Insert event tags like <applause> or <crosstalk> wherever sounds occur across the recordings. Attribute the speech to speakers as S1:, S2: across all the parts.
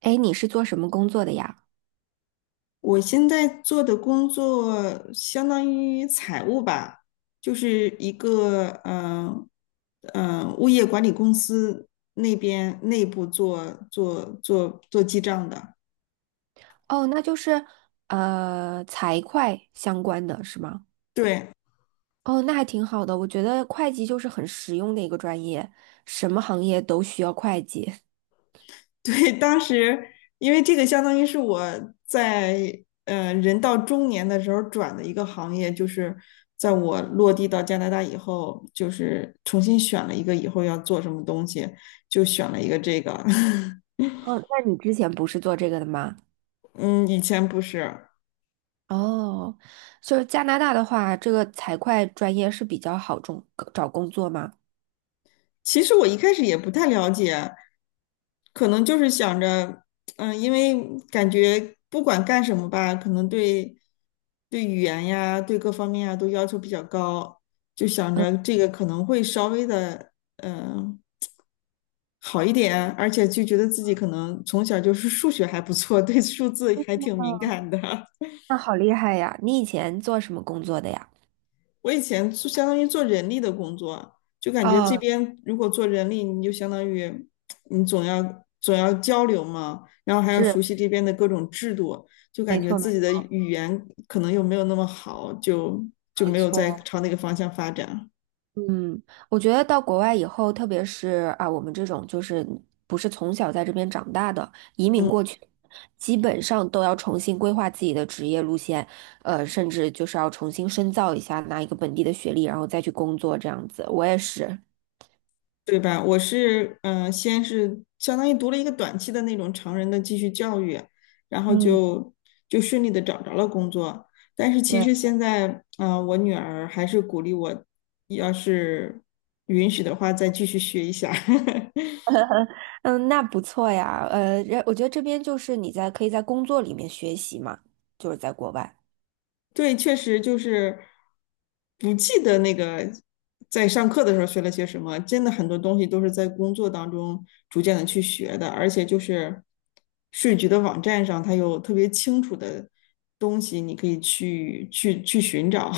S1: 哎，你是做什么工作的呀？
S2: 我现在做的工作相当于财务吧，就是一个物业管理公司那边内部做记账的。
S1: 哦，那就是财会相关的是吗？
S2: 对
S1: 哦，那还挺好的，我觉得会计就是很实用的一个专业，什么行业都需要会计。<laughs>
S2: <laughs> 对，当时因为这个相当于是我在人到中年的时候转的一个行业，就是在我落地到加拿大以后，就是重新选了一个以后要做什么东西，就选了一个这个。<laughs>
S1: 哦，那你之前不是做这个的吗？
S2: 嗯，以前不是。
S1: 哦，就是加拿大的话，这个财会专业是比较好中找工作吗？
S2: 其实我一开始也不太了解，可能就是想着，因为感觉不管干什么吧，可能对语言呀，对各方面啊都要求比较高，就想着这个可能会稍微的，嗯，好一点，而且就觉得自己可能从小就是数学还不错，对数字还挺敏感的。<laughs>
S1: 那好厉害呀！你以前做什么工作的呀？
S2: 我以前就相当于做人力的工作啊，就感觉这
S1: 哦，
S2: 边如果做人力，你就相当于你总要交流嘛，然后还要
S1: 是，
S2: 熟悉这边的各种制度，就
S1: 没
S2: 感觉
S1: 错，
S2: 自
S1: 没
S2: 己的语言可能又没有那么好，就
S1: 没
S2: 没有再
S1: 错。
S2: 朝那个方向发展。
S1: 嗯，我觉得到国外以后，特别是啊，我们这种就是不是从小在这边长大的，移民过去，基本上都要重新规划自己的职业路线，甚至就是要重新深造一下，拿一个本地的学历，然后再去工作这样子。我也是。
S2: 对吧？我是先是相当于读了一个短期的那种成人的继续教育，然后
S1: 嗯。
S2: 就顺利的找着了工作。但是其
S1: 对，
S2: 实现在，我女儿还是鼓励我，要是允许的话，再继续学一下。<laughs>
S1: 嗯，那不错呀，我觉得这边就是你在可以在工作里面学习嘛，就是在国外。
S2: 对，确实就是不记得那个在上课的时候学了些什么，真的很多东西都是在工作当中逐渐的去学的，而且就是税局的网站上，它有特别清楚的东西，你可以去寻找。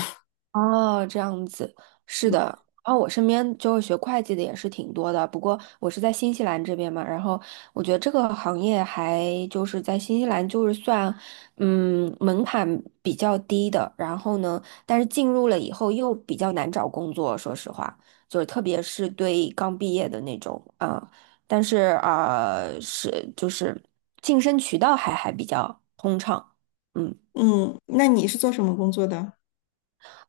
S1: 哦，这样子，是的。然后我身边就是学会计的也是挺多的，不过我是在新西兰这边嘛，然后我觉得这个行业还就是在新西兰就是算，门槛比较低的。然后呢，但是进入了以后又比较难找工作，说实话，就是特别是对刚毕业的那种啊，但是啊，是就是晋升渠道还比较通畅。嗯。
S2: <laughs> 嗯，那你是做什么工作的？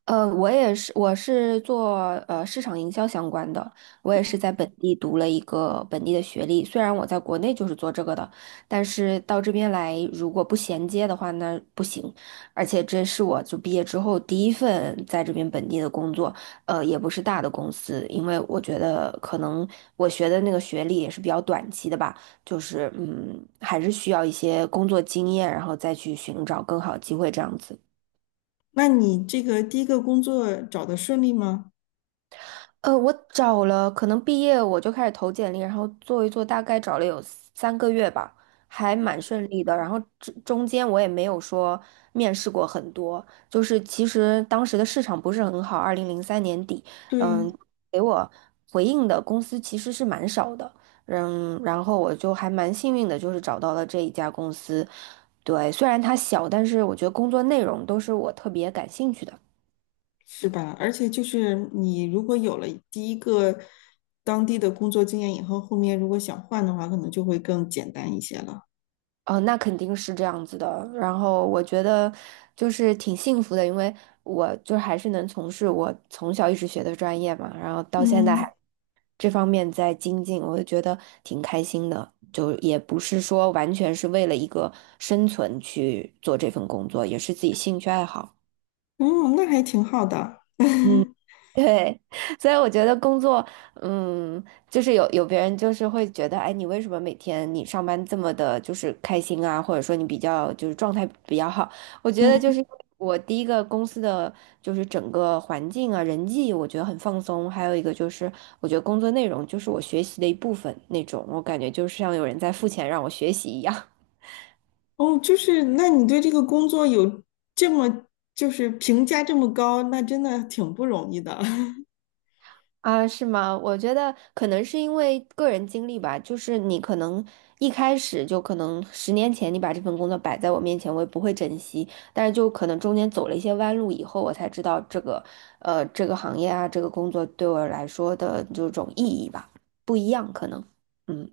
S1: 我也是，我是做市场营销相关的，我也是在本地读了一个本地的学历。虽然我在国内就是做这个的，但是到这边来如果不衔接的话，那不行。而且这是我就毕业之后第一份在这边本地的工作，也不是大的公司，因为我觉得可能我学的那个学历也是比较短期的吧，就是还是需要一些工作经验，然后再去寻找更好的机会这样子。
S2: 那你这个第一个工作找的顺利吗？
S1: 我找了，可能毕业我就开始投简历，然后做一做，大概找了有3个月吧，还蛮顺利的。然后这中间我也没有说面试过很多，就是其实当时的市场不是很好，2003年底，嗯，
S2: 对，
S1: 给我回应的公司其实是蛮少的，嗯，然后我就还蛮幸运的，就是找到了这一家公司。对，虽然它小，但是我觉得工作内容都是我特别感兴趣的。
S2: 是吧？而且就是你如果有了第一个当地的工作经验以后，后面如果想换的话，可能就会更简单一些了。
S1: 哦，那肯定是这样子的。然后我觉得就是挺幸福的，因为我就还是能从事我从小一直学的专业嘛，然后到现在还
S2: 嗯，
S1: 这方面在精进，我就觉得挺开心的。就也不是说完全是为了一个生存去做这份工作，也是自己兴趣爱好。
S2: 嗯，那还挺好的。
S1: 嗯。
S2: <laughs>
S1: 对，<laughs> 所以我觉得工作，嗯，就是有别人就是会觉得，哎，你为什么每天你上班这么的，就是开心啊，或者说你比较就是状态比较好？我觉得就
S2: 嗯，
S1: 是我第一个公司的就是整个环境啊，人际我觉得很放松，还有一个就是我觉得工作内容就是我学习的一部分那种，我感觉就像有人在付钱让我学习一样。
S2: 哦，就是那你对这个工作有这么就是评价这么高，那真的挺不容易的。<laughs>
S1: 啊，是吗？我觉得可能是因为个人经历吧，就是你可能一开始就可能10年前你把这份工作摆在我面前，我也不会珍惜，但是就可能中间走了一些弯路以后，我才知道这个，这个行业啊，这个工作对我来说的这种意义吧，不一样可能。嗯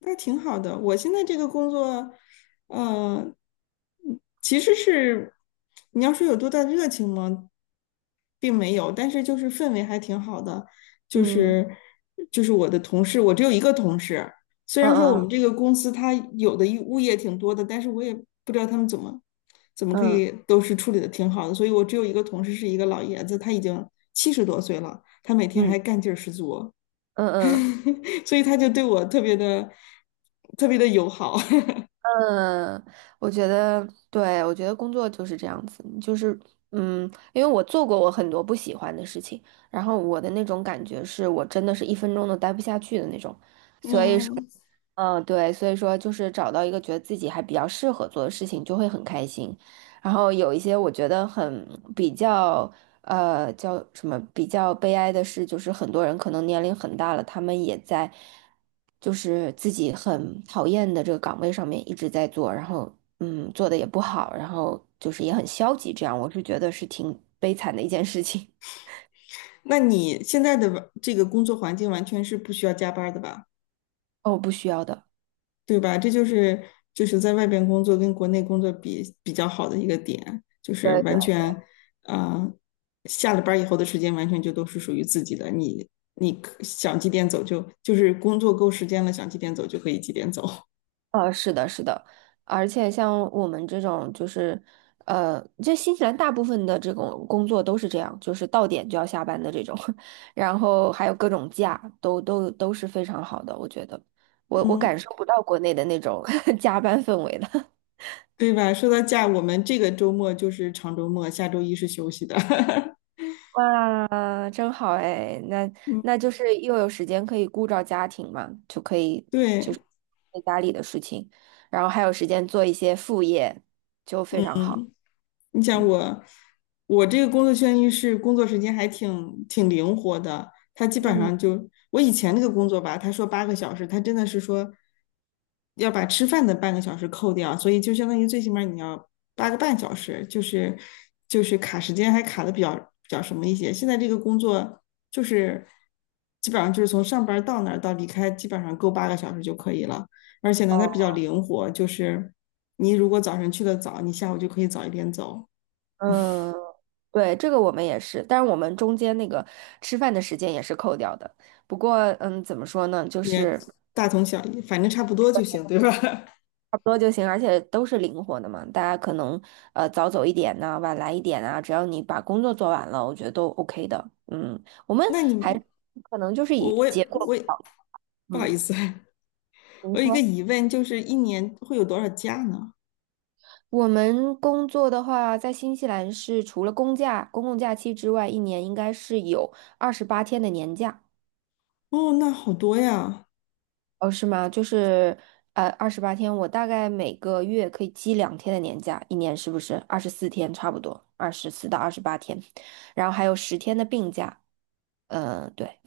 S2: 那挺好的。我现在这个工作，呃，其实是你要说有多大热情吗，并没有，但是就是氛围还挺好的，就
S1: 嗯
S2: 是就是我的同事，我只有一个同事，虽然说我
S1: 嗯
S2: 们这个公司它有的一物业挺多的，但是我也不知道他们怎么可
S1: 嗯嗯
S2: 以都是处理的挺好的，所以我只有一个同事是一个老爷子，他已经70多岁了，他每天
S1: 嗯
S2: 还干劲儿十足。
S1: 嗯嗯。嗯
S2: <laughs> 所以他就对我特别的特别的友好。<laughs>
S1: 嗯，我觉得，对，我觉得工作就是这样子，就是，嗯，因为我做过我很多不喜欢的事情，然后我的那种感觉是我真的是1分钟都待不下去的那种，所以说。
S2: 嗯，
S1: 嗯，对，所以说就是找到一个觉得自己还比较适合做的事情，就会很开心。然后有一些我觉得很比较，叫什么比较悲哀的事，就是很多人可能年龄很大了，他们也在就是自己很讨厌的这个岗位上面一直在做，然后做的也不好，然后就是也很消极，这样我是觉得是挺悲惨的一件事情。
S2: 那你现在的这个工作环境完全是不需要加班的吧？
S1: <laughs> 哦，不需要的。
S2: 对吧？这就是在外边工作跟国内工作比较好的一个点，就是
S1: 对对。
S2: 完全，啊，呃下了班以后的时间完全就都是属于自己的，你可想几点走就是工作够时间了，想几点走就可以几点走，
S1: 是的，是的，而且像我们这种，就是，这新西兰大部分的这种工作都是这样，就是到点就要下班的这种，<laughs> 然后还有各种假，都是非常好的，我觉得，我
S2: <laughs>
S1: 我
S2: 嗯，
S1: 感受不到国内的那种 <laughs> 加班氛围了。
S2: 对吧？说到假，我们这个周末就是长周末，下周一是休息的，<laughs>
S1: 哇，真好哎，那
S2: 嗯。
S1: 那就是又有时间可以顾照家庭嘛，就可以就
S2: 对，
S1: 是做家里的事情，然后还有时间做一些副业，就非常好。
S2: 你想
S1: 嗯。
S2: 我，我这个工作圈一是工作时间还挺灵活的，他基本
S1: 嗯。
S2: 上就我以前那个工作吧，他说八个小时，他真的是说要把吃饭的半个小时扣掉，所以就相当于最起码你要8个半小时，就是卡时间还卡的比较什么一些。现在这个工作就是基本上就是从上班到那儿到离开，基本上够八个小时就可以了。而且呢，它比
S1: 哦。
S2: 较灵活，就是你如果早晨去的早，你下午就可以早一点走。
S1: 嗯，对，这个我们也是，但是我们中间那个吃饭的时间也是扣掉的。不过，怎么说呢，就
S2: 也
S1: 是
S2: 大同小异，反正差不多就行，对吧？
S1: 差不多就行，而且都是灵活的嘛。大家可能早走一点呐、晚来一点啊，只要你把工作做完了，我觉得都 OK 的。嗯，我们
S2: <laughs> 那你
S1: 还
S2: 们，
S1: 可能就是
S2: 我
S1: 以
S2: 我也
S1: 结
S2: 我
S1: 果导向
S2: 不好意思，
S1: 您
S2: 我有一个
S1: 说。
S2: 疑问，就是一年会有多少假呢？
S1: 我们工作的话，在新西兰是除了公假、公共假期之外，一年应该是有二十八天的年假。
S2: 哦，那好多呀！
S1: 哦，是吗？就是二十八天，我大概每个月可以积2天的年假，一年是不是24天差不多？24到28天，然后还有10天的病假。嗯、对，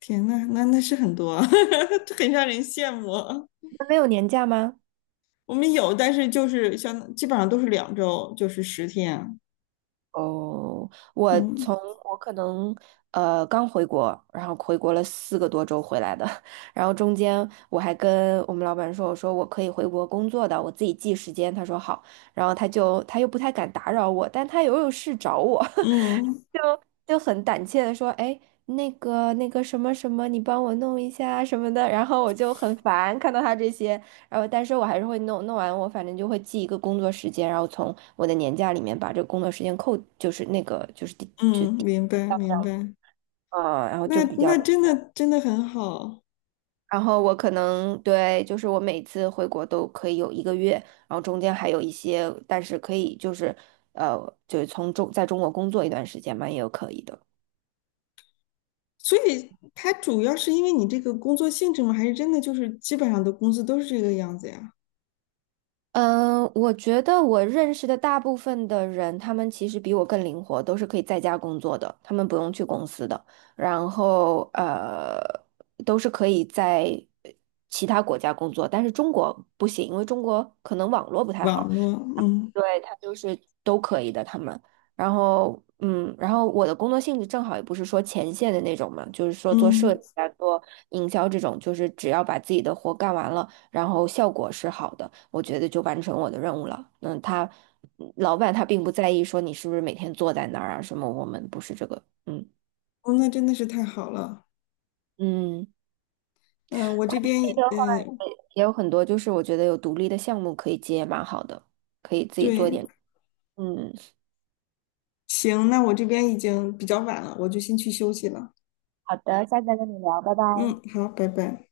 S2: 天呐，那是很多啊，<laughs> 这很让人羡慕啊。
S1: 你们没有年假吗？
S2: 我们有，但是就是像基本上都是2周，就是10天啊。
S1: 哦，
S2: 嗯
S1: 我可能刚回国，然后回国了4个多周回来的，<laughs> 然后中间我还跟我们老板说，我说我可以回国工作的，我自己记时间，他说好，然后他又不太敢打扰我，但他又有事找我。<laughs>
S2: 嗯
S1: 就很胆怯的说，哎，那个什么什么，你帮我弄一下什么的，然后我就很烦看到他这些，然后但是我还是会弄，弄完我反正就会记一个工作时间，然后从我的年假里面把这个工作时间扣，就是那个就是第，
S2: 嗯，明白明白。
S1: 然后就
S2: 那
S1: 比较，
S2: 那真的真的很好。
S1: 然后我可能对，就是我每次回国都可以有1个月，然后中间还有一些，但是可以就是呃，就是从中在中国工作一段时间嘛，也有可以的。
S2: 所以它主要是因为你这个工作性质吗？还是真的就是基本上的工资都是这个样子呀？
S1: 嗯，我觉得我认识的大部分的人，他们其实比我更灵活，都是可以在家工作的，他们不用去公司的，然后都是可以在其他国家工作，但是中国不行，因为中国可能网络不太
S2: 网
S1: 好。
S2: 络，嗯
S1: 对，可以的，他们。然后，然后我的工作性质正好也不是说前线的那种嘛，就是说做设
S2: 嗯，
S1: 计啊、做营销这种，就是只要把自己的活干完了，然后效果是好的，我觉得就完成我的任务了。嗯，他老板他并不在意说你是不是每天坐在那儿啊什么，我们不是这个，嗯
S2: 哦，那真的是太好了。
S1: 嗯，
S2: 嗯，我这边，
S1: 这个话
S2: 嗯，
S1: 也有很多，就是我觉得有独立的项目可以接，蛮好的，可以自己做一
S2: 对，
S1: 点。嗯，
S2: 行，那我这边已经比较晚了，我就先去休息了。
S1: 好的，下次再跟你聊，拜拜。
S2: 嗯，好，拜拜。